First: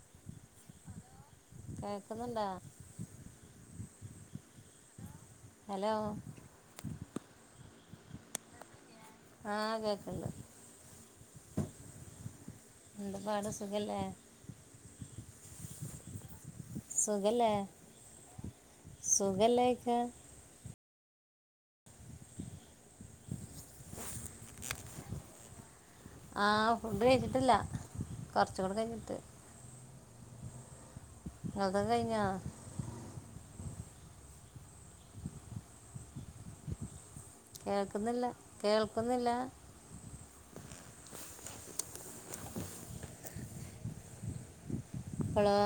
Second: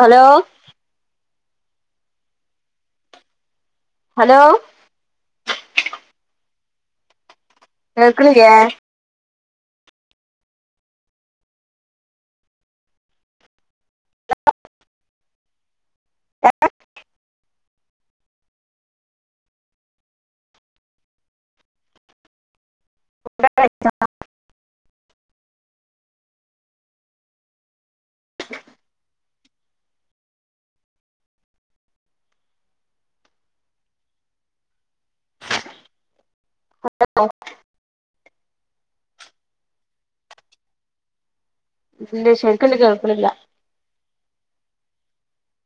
Hello കേക്കുന്നുണ്ടോ hello hello കേൾക്നില്ലെ ആഹ് കേക്ണ്ട് എന്തപാട് സുഖല്ലേ [inaudible] [inaudible] സുഖലേ സുഖല്ലേ ഓയ്ക്ക [unintelligible] ആഹ് ഫുഡ് കഴിച്ചിട്ടില്ല കൊർച് കൂടെ കഴിഞ്ഞിട്ട് ഇങ്ങൾത് കയിഞ്ഞോ [unintelligible] കേക്കുന്നില്ല കേൾക്കുന്നില്ല ഇല്ലെ ശരിക്കാണ്ട് കേൾക്ണില്ല പളോ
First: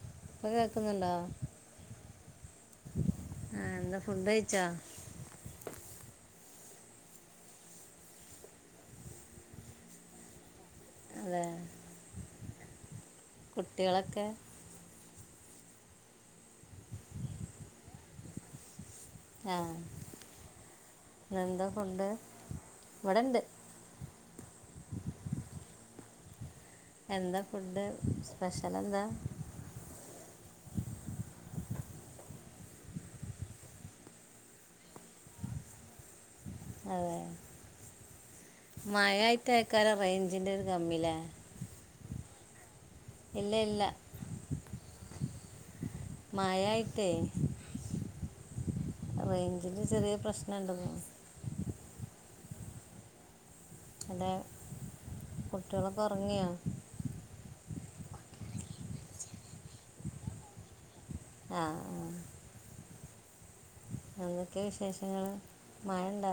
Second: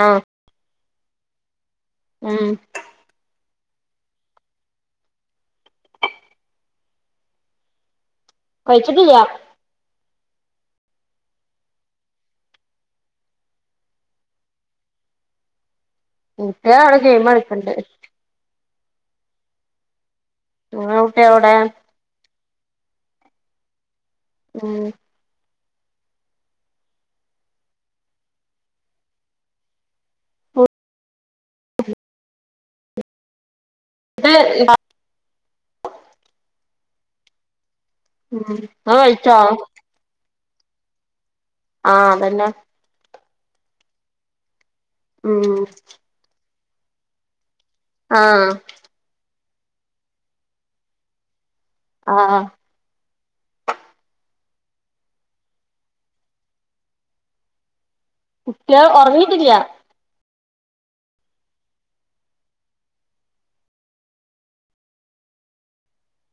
ആഹ് ഇപ്പൊ കേക്കുന്നുണ്ടോ ഉം ആഹ് എന്താ ഫുഡഴിച്ചോ കഴിച്ചിട്ടില്ല അതെ കുട്ട്യേളൊക്കെ കുട്ട്യേള് അവിടെ ഗെയിം കളിച്ച്ണ്ട് ആഹ് നിങ്ങളെ കുട്ടികളെവിടെ എന്താ ഫുഡ് ഇവിടെണ്ട് ഉം എന്താ ഫുഡ് സ്പെഷ്യൽ എന്താ [unintelligible] [unintelligible] അതെ ഉം ഇങ്ങള് കഴിച്ചോ മഴായിട്ടെയ്കാരം റെയ്ഞ്ചിന്റെ ഒരു കമ്മിലേ ആഹ് അതന്നെ ഇല്ല ഇല്ല ഉം മഴായിട്ടെ ആഹ് റെയിഞ്ചിന്റെ ചെറിയ പ്രശ്നണ്ട് ഇന്ന് ആഹ് എടെ കുട്ടികളൊക്കെ ഉറങ്ങിയോ കുട്ടിയാൾ ഉറങ്ങിട്ടില്ല ആ ആ എന്തൊക്കെ വിശേഷങ്ങള് മഴ ഉണ്ടോ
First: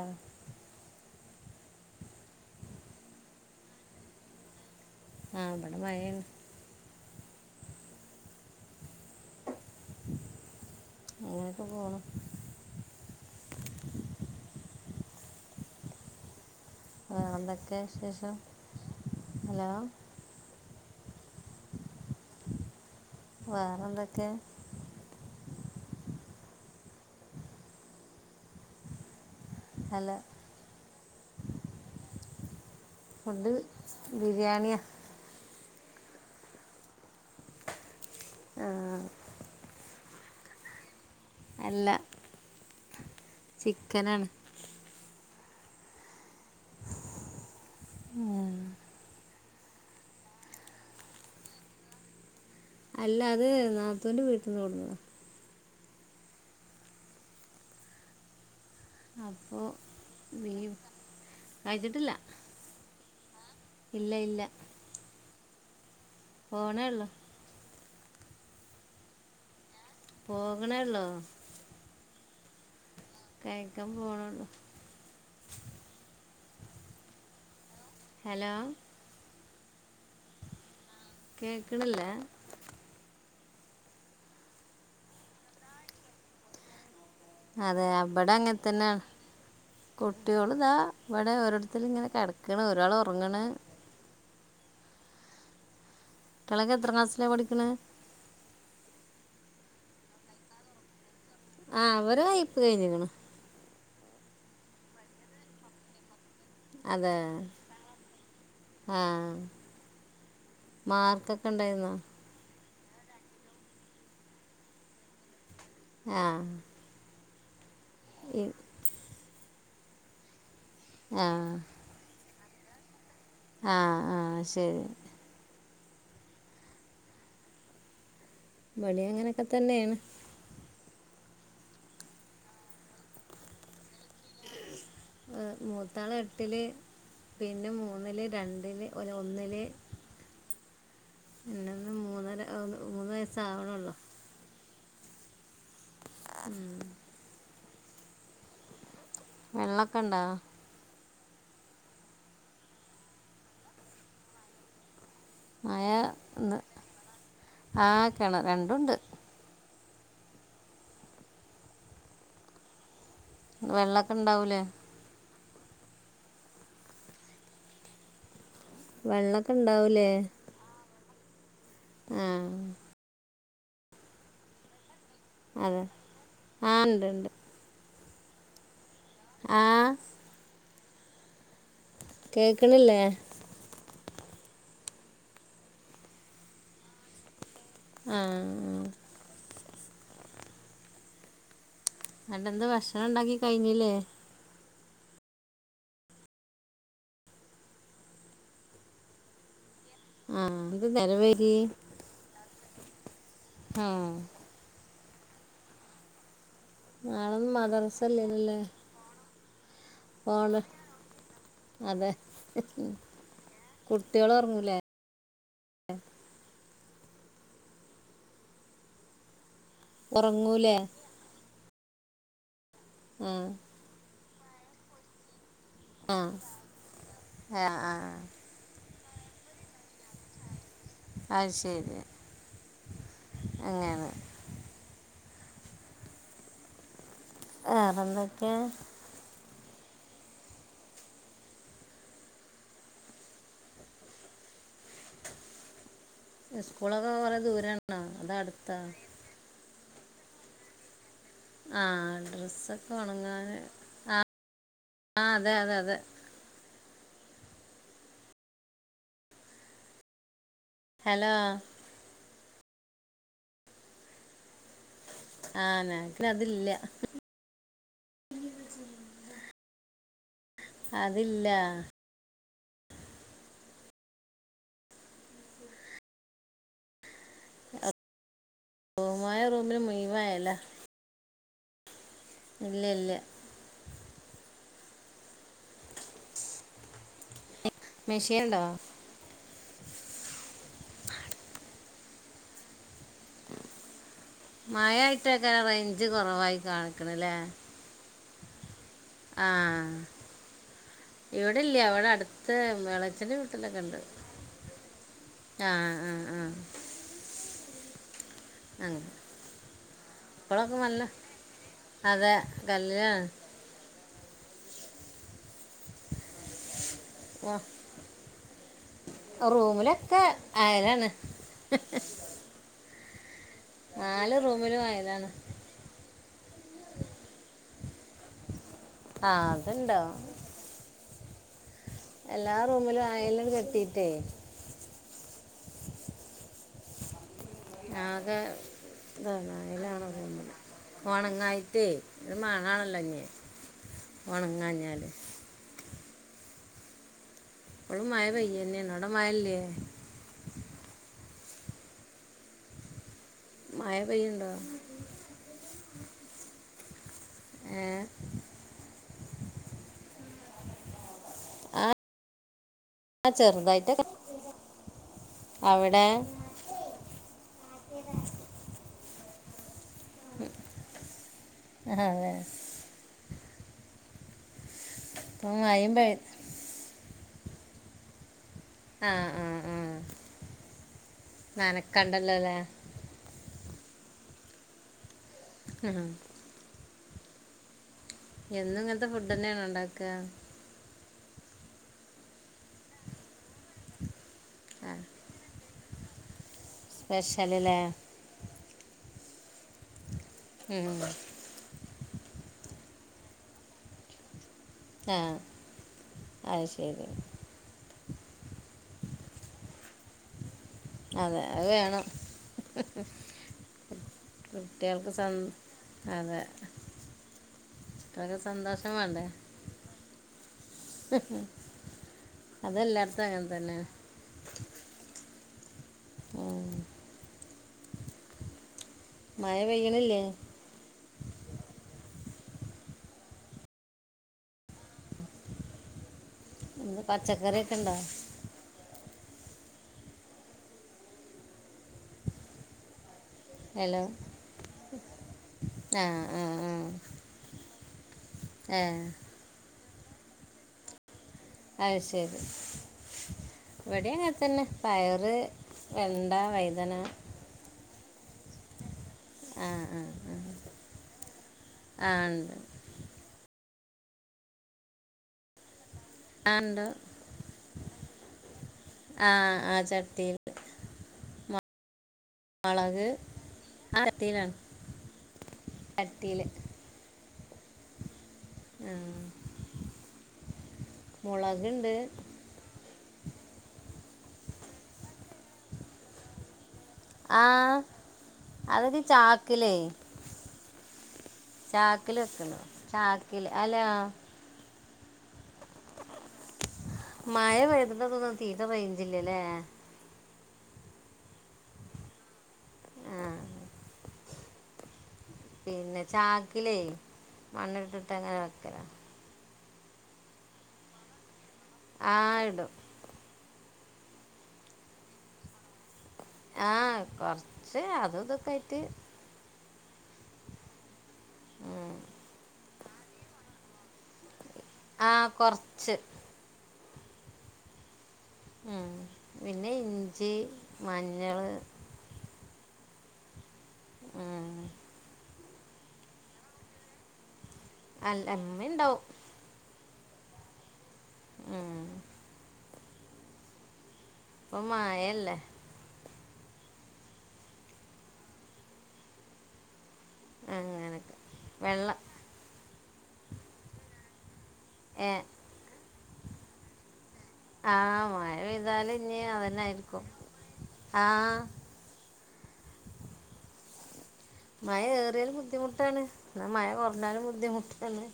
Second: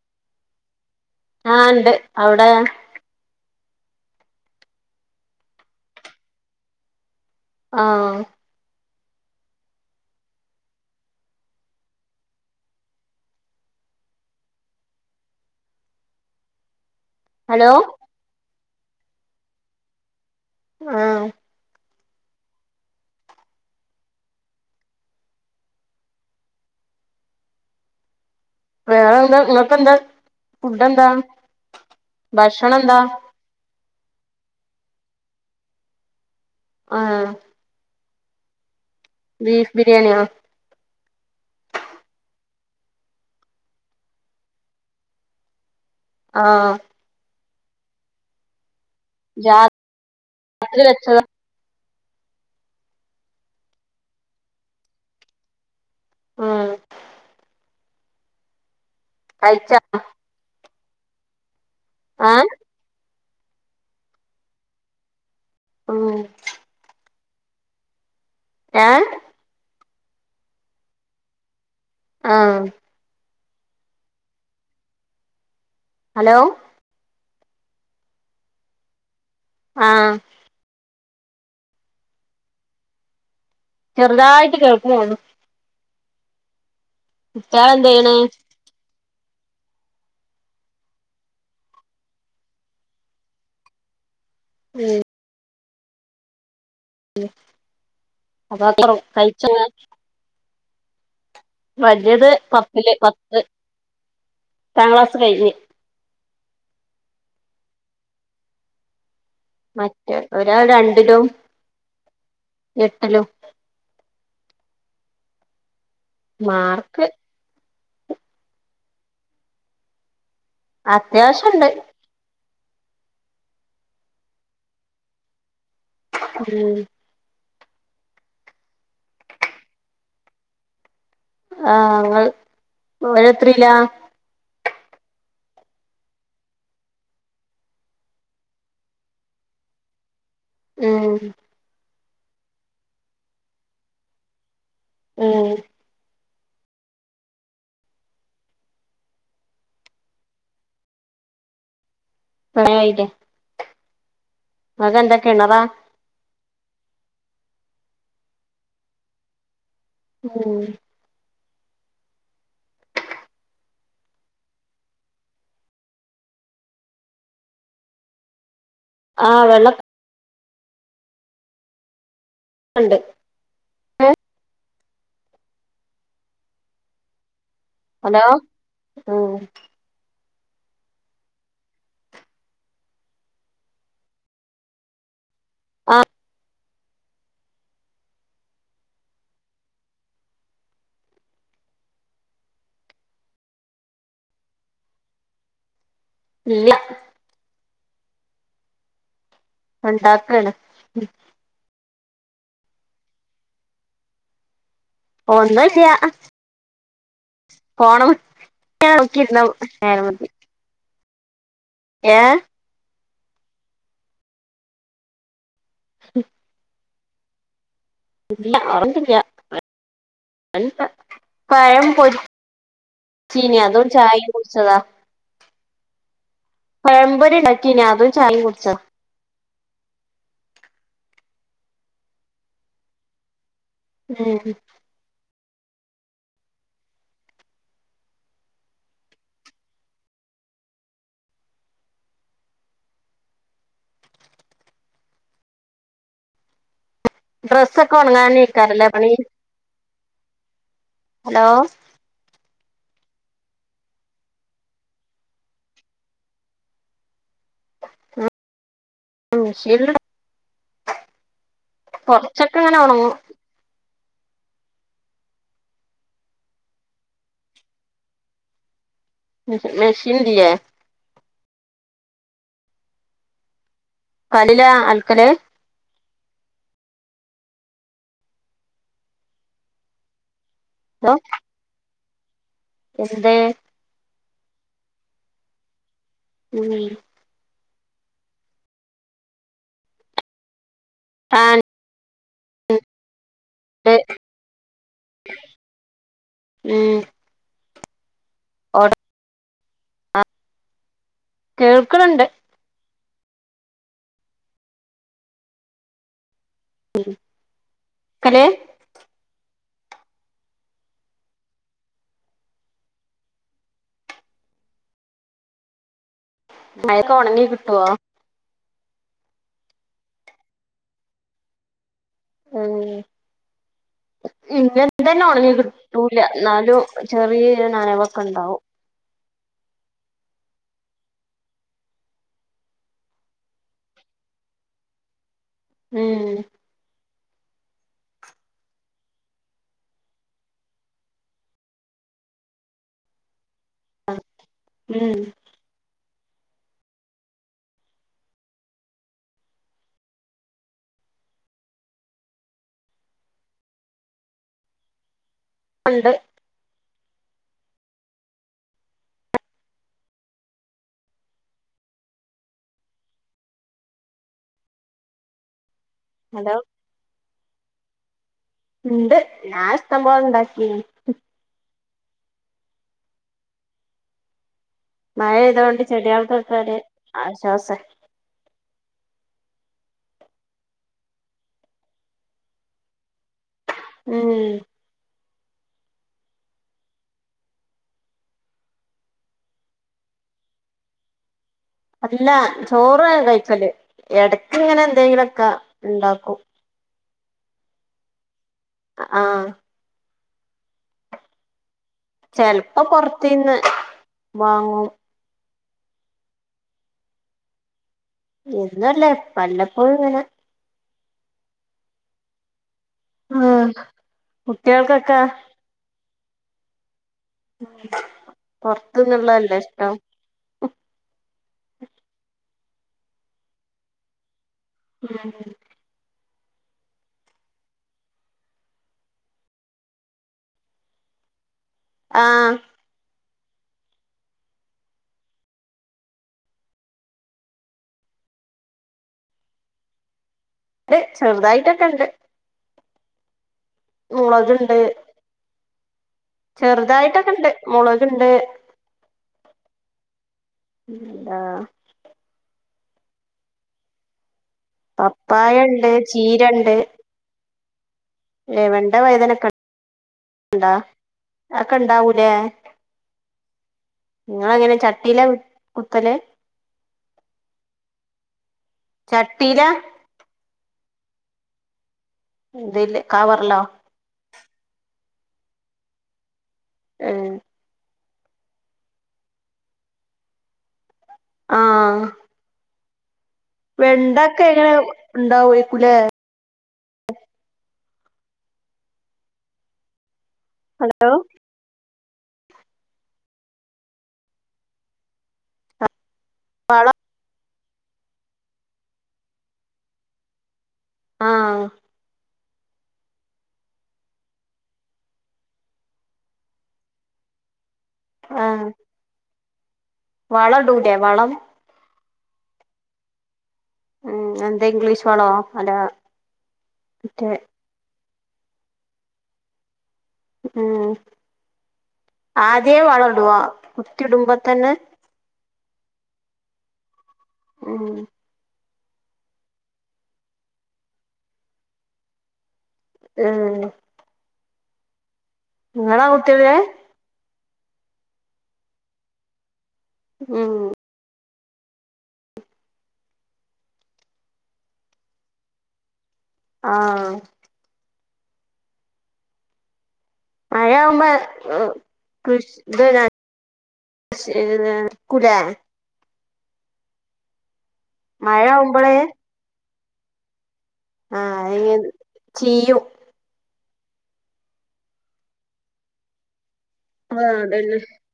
ആഹ് ഇണ്ട് അവിടെ ആഹ് ഇവടെ മഴേണ് ആഹ് ഇങ്ങനെയെക്കെ പോണു വേറെ ഹലോ എന്തൊക്കെ വിശേഷം ഹലോ ആഹ് വേറെ എന്തൊക്കെ വേറെ എന്താ ഇങ്ങക്ക് എന്താ അല്ല ഫുഡ്ഡ് എന്താ ബക്ഷണം എന്താ ഫുഡ് ബിരിയാണിയാ ആഹ് ആ, ബീഫ് ബിരിയാണിയോ അല്ല ചിക്കനാണ് ആഹ് ഉം രാത്രില് വച്ചെതാ അല്ല അത് നാത്തൂൻ്റെ വീട്ടിന്ന് കൊട്ന്നതാ ആഹ് അപ്പോ കഴിച്ചാ ബീഫ് കഴിച്ചിട്ടില്ല ഏഹ് ഇല്ല ഇല്ല ആഹ് പോണേ ഒള്ളൂ ഏഹ് പോകണേ ള്ളൂ ആഹ് കഴിക്കാൻ പോവണള്ളൂ ഹലോ ഹലോ ആഹ് കേക്ക്ണ്ല്ലേ ചെറുതായിട്ട് കേൾക്ക്ണൊള്ളൂ കുട്ടികൾ ഹതെ എന്ത് ചെയ്യണ് ബടെ അങ്ങൻ തന്നെ. കുട്ടിയോള് താ വടെ ഓരോര്ത്തരി ങ്ങനെ കെടക്ക്ണ് ഒരാള് ഒർങ്ങ്ണ്. ഉം കുട്ടികൾ ഒക്കെ എത്രാം ക്ലാസ്സ്ലാ പഠിക്ക്ണ്. അതാ ത്രാണോ കഴിച്ചങ് ആ അവർ വല്ലിയത് വായ്പ പത്തില് കഴിഞ്ഞിരിക്കണ് പത്ത് ത്താം ക്ലാസ് കഴിഞ്ഞ്. അതെ ആഹ് മറ്റേ ഒരാൾ രണ്ട്ലും ഉണ്ടായിരുന്നോ എട്ട്ലും. ആഹ് മാർക്ക് ഈ ആ അത്യാവശ്യംണ്ട്. ആഹ് ആഹ് ശരി. ഉം വ്ടീം അങ്ങനെക്കെ തന്നെണ്. ആഹ് ങ്ങൾ ഓലെ എത്രെലാ. ഏഹ് മൂത്താള് എട്ട്ല് പിന്നെ മൂന്ന്ല്, രണ്ട്ല്, ഒരാന്നില്. ഉം പിന്നെന്ന് മൂന്നര മൂന്ന് വയസ്സാവ്ണ്ള്ളൂ. ഉം [inaudible] വെള്ളൊക്കെണ്ടോ. മഴആയയിലൊ ഇങ്ങക്ക്ന്താ കിണറോ? മാഴ ഇന്ന് ആഹ് കിണറ രണ്ടുംണ്ട്. ഉം വെള്ളൊക്കെ ഇണ്ടാവൂലേ? ആഹ് വെള്ളക്കെ വെള്ളൊക്കെ ഇണ്ടാവൂലേ? ആഹ് ഉണ്ട് അതെ ആഹ് ഉണ്ട് ഉണ്ട്. ഹലോ? ഉം ആ കേക്ക്ണില്ലേ? ആഹ് ആഹ്ഹ്ഹ് രണ്ടന്ത് ഭക്ഷണം ഉണ്ടാക്കി കഴിഞ്ഞില്ലേ? ഇല്ല. ഉണ്ടാക്കാണ് ആഹ് എന്ത്‌ നേരം വെയ്കി ആഹ് ഒന്നുല്ല. നളെന്നും പോണം മദ്രയില്ലല്ലേ? [unintelligible] ആണ് അതെ ഏ കുട്ടിള് ഉറങ്ങൂലേ? ഉം [inaudible] വേറെത്തുല്ല ഉറങ്ങൂലേ പഴം പൊരി ആ ചീനി അതും ചായ കുടിച്ചതാ ആ പഴമ്പോരി ആ ഉണ്ടാക്കിനി ആ അതും ചായും കുടിച്ചത അത് ശരി അങ്ങനെ ഉം ആഹ് വേറെന്തൊക്കെ സ്കൂളൊക്കെ കുറെ ഡ്രസ്സൊക്കെ ദൂരാണോ അതാ അട്ത്താ ഉണങ്ങാനിരിക്കാറില്ലേ പണി ഹലോ ആഹ് ഡ്രസ്സൊക്കെ ഉണങ്ങാന് ആഹ് ആഹ് അതെ അതെ അതെ ഉം മിഷീണിട ഹലോ കൊറച്ചൊക്കെങ്ങനെ ഉണങ്ങും ആഹ് നക്ക് അതില്ല മെഷീണ്ടില്ലേ അതില്ല കല്ലില ആൽക്കലേ [inaudible] റൂമായ റൂമിന് മുഴുവായല ഹലോ ഇല്ലല്ല ഉം മെഷീണ്ടോ? ആഹ് ഉണ്ട് മഴയിട്ടൊക്കെ റേഞ്ച് കുറവായി കാണിക്കണല്ലേ ഓടാ ആഹ് ഇവിടെല്ലവിടെ കേൾക്കണുണ്ട് അടു ത്ത് എളച്ചന്റെ വീട്ടിലൊക്കെണ്ട് ആഹ് ആഹ് ആഹ് ഹലേ ഇപ്പളൊക്കെ നല്ല അതെ കല്ലാണ് മയത്ത് ഒണങ്ങി കിട്ടോ? ഓ റൂമിലൊക്കെ ആയലാണ് ഉം നാല് റൂമിലും ഇന്റതഎന്നെ ആയതാണ് ഒണങ്ങി ട്ടുലഎന്നാലും ചെറിയ നനവൊക്ക ഇണ്ടാവും ആഹ് അത്ണ്ടാകും എല്ലാ റൂമിലും അയലും കെട്ടീട്ടേ ഉം ആകെ [unintelligible] ഒണങ്ങായിട്ടേ ഒരു മണാണല്ലോ ഞ്ഞ് ഒണങ്ങാ ഉം ഇപ്പളും മഴ പെയ്യന്നാണ് അവടെ മയ ഇല്യേ മയ പയ്യ്ണ്ടോ ഉണ്ട് ഏഹ് ആഹ് ചെറുതായിട്ട് അവടെ ഹലോ [unintelligible] ഇണ്ട് ഞാൻ ഇഷ്ടം പോലെ ഇണ്ടാക്കി [unintelligible] ഇപ്പം മഴയ്തോണ്ട് മഴയും പെയ് ചെടികൾകൊക്കൊരു ഒരു ആശ്വാസായി ആഹ് ആഹ് ആഹ് നനക്കണ്ടല്ലോ ലേ ഉം ആഹ് എന്നും ഇങ്ങൻത്തെ ഫുഡ് എന്നെ ണ്ടോ ഇണ്ടാക്ക അല്ല ചോറ കഴിക്കല് ഇടക്ക് ഇങ്ങനെ ആ എന്തെങ്കിലൊക്കെ ഇണ്ടാക്കും പെശല് ലേ ആഹ് ഉം ചെലപ്പോ പൊറത്തിന്ന് വാങ്ങും ആഹ് അത് ശരി എന്നല്ല വല്ലപ്പോഴും ഇങ്ങനെ അതെ അത് വേണം ആഹ് കുട്ടികൾക്ക് കുട്ടികൾക്കൊക്കെ സ്വ അതെ കുട്ടിൾ ക്ക്സന്തോഷം വേണ്ടേ പൊറത്തുന്നുള്ളതല്ലേ ഇഷ്ടം അതെല്ലാർത്തും അങ്ങൻ തന്നെ ഉ ഉം മഴ പെയ്യണില്ലേ ആഹ് പച്ചക്കറിയൊക്കെ ഇണ്ടോ ഇണ്ട്ചെറുതായിട്ടൊക്കെ ഇണ്ട് ഹലോ മുളകുണ്ട് ആഹ് ആഹ് ചെറുതായിട്ടൊക്കെ ഇണ്ട് മുളക് ഇണ്ട് ഏഹ് എന്താ അത് ശരി ഇവടിംഅങ്ങൻ തന്നെ പയറ് പപ്പായ ഉണ്ട് വെണ്ട ചീര വഴ്തന ഏഹവെണ്ട വഴുദന ആ ആ ആ ഒക്കെണ്ടോഅതൊക്കെ ആ ഇണ്ടാവും ലേ ഉണ്ട് നിങ്ങൾ എങ്ങനെ ചട്ടില കുത്തല് ആഹ് ഉണ്ട് ആഹ് ചട്ടിയില ആ ചട്ടിയില് ഇതില് മൊളക് കവറിലോ ആ അട്ടിയിലാണ് ചട്ടില് ആഹ് ആ മുളക് ഉണ്ട് ആഹ് വെണ്ടൊക്കെ എങ്ങനെ ഉണ്ടാവുംക്കു ലെ ആഹ് അതൊക്കെചാക്കിലേ ഹലോ ചാക്കില് വെക്കുന്നു ചാക്കില് അല്ല മഴ മഴ പെയതിട്ടൊന്ന തീരെ റെയിഞ്ചില്ലേല്ലേ ആഹ് ആ പിന്നെ ചാക്കിലേ മണ്ണിട്ടിട്ട് അങ്ങനെ വെക്കല വളംടൂലെ വളം ആഹ് ഇടും ഉം എന്താ ഇംഗ്ലീഷ് വണോ അല്ല ആഹ് മറ്റേ കൊർച്ച് അതും ഇതൊക്കെ ആയിട്ട്. ഏഹ് ആദ്യേ വളടോ കുത്തി ഇടുമ്പ തന്നെ. ആഹ് കൊർച്ച്. ആഹ് ആഹ്. പിന്നെ ഇഞ്ചി, മഞ്ഞൾ, ഏഹ് ആഹ് ഇങ്ങളാ [unintelligible] അല്ല ഇമ്മിണ്ടാവും. ഉം ഏഹ് ഇപ്പം മയല്ലേ. ആഹ്. മയാവുമ്പ അങ്ങനൊക്കെ എഹ് വെള്ളം കൃഷ് ഇത് നൈ ഷ് ത് ഏ കുലെ. ആഹ് മഴ പെയ്താല് ഇഞ്ഞ് അതന്നായിരിക്കും. ആഹ് ന്നിത് ചീയും. മഴ ഏറ്യാല് ബുദ്ധിമുട്ടാണ്. ന്നാ മഴ കൊർ ണാലും ആഹ് അതന്നെ ബുദ്ധിമുട്ടാണ്.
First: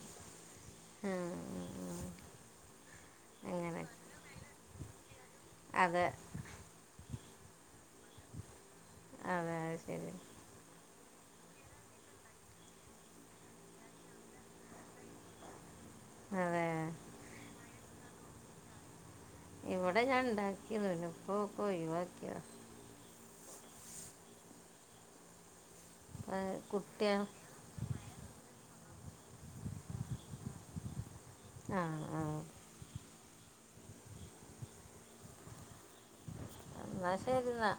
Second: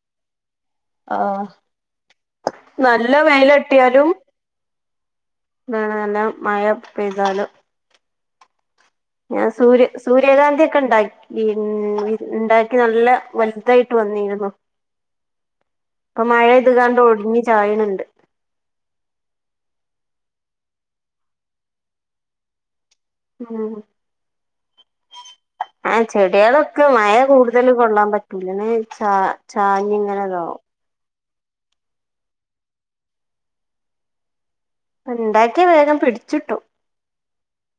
ആഹ്. ആഹ് നല്ല അങ്ങനെ വെയിലട്ട്യാലും എന്താണ് അതെ നല്ല മഴ പെയ്താലും ഞാൻ അതെ അത് സൂര്യ ശരി സൂര്യകാന്തി ഒക്കെണ്ടാകി ഇൺ ഇണ്ടാക്കി നല്ല വല്തായിട്ട് വന്നിരുന്നു. ഇപ്പൊ മഴ അതെ പെയ്തുകാണ്ട് ഒടിഞ്ഞ് ചായ്ണ് ണ്ട്. ഇവടെ ഞാൻ ഇണ്ടാക്കീന്നു. പിന്നെപ്പൊ ഒക്ക ഒഴിവാക്കിയതാ. ഉം ചെട്യേളൊക്കെ മഴ കുട്ടിയാ കൂടുതൽ കൊള്ളാൻ പറ്റൂല. ന്ന് ചാ ചാഞ്ഞ് ഇങ്ങനതാവും. ആഹ് ആഹ് ഇണ്ടാക്ക്യാ വേഗം പിടിച്ച് ട്ടും. എന്നാ ശരി ന്നാ.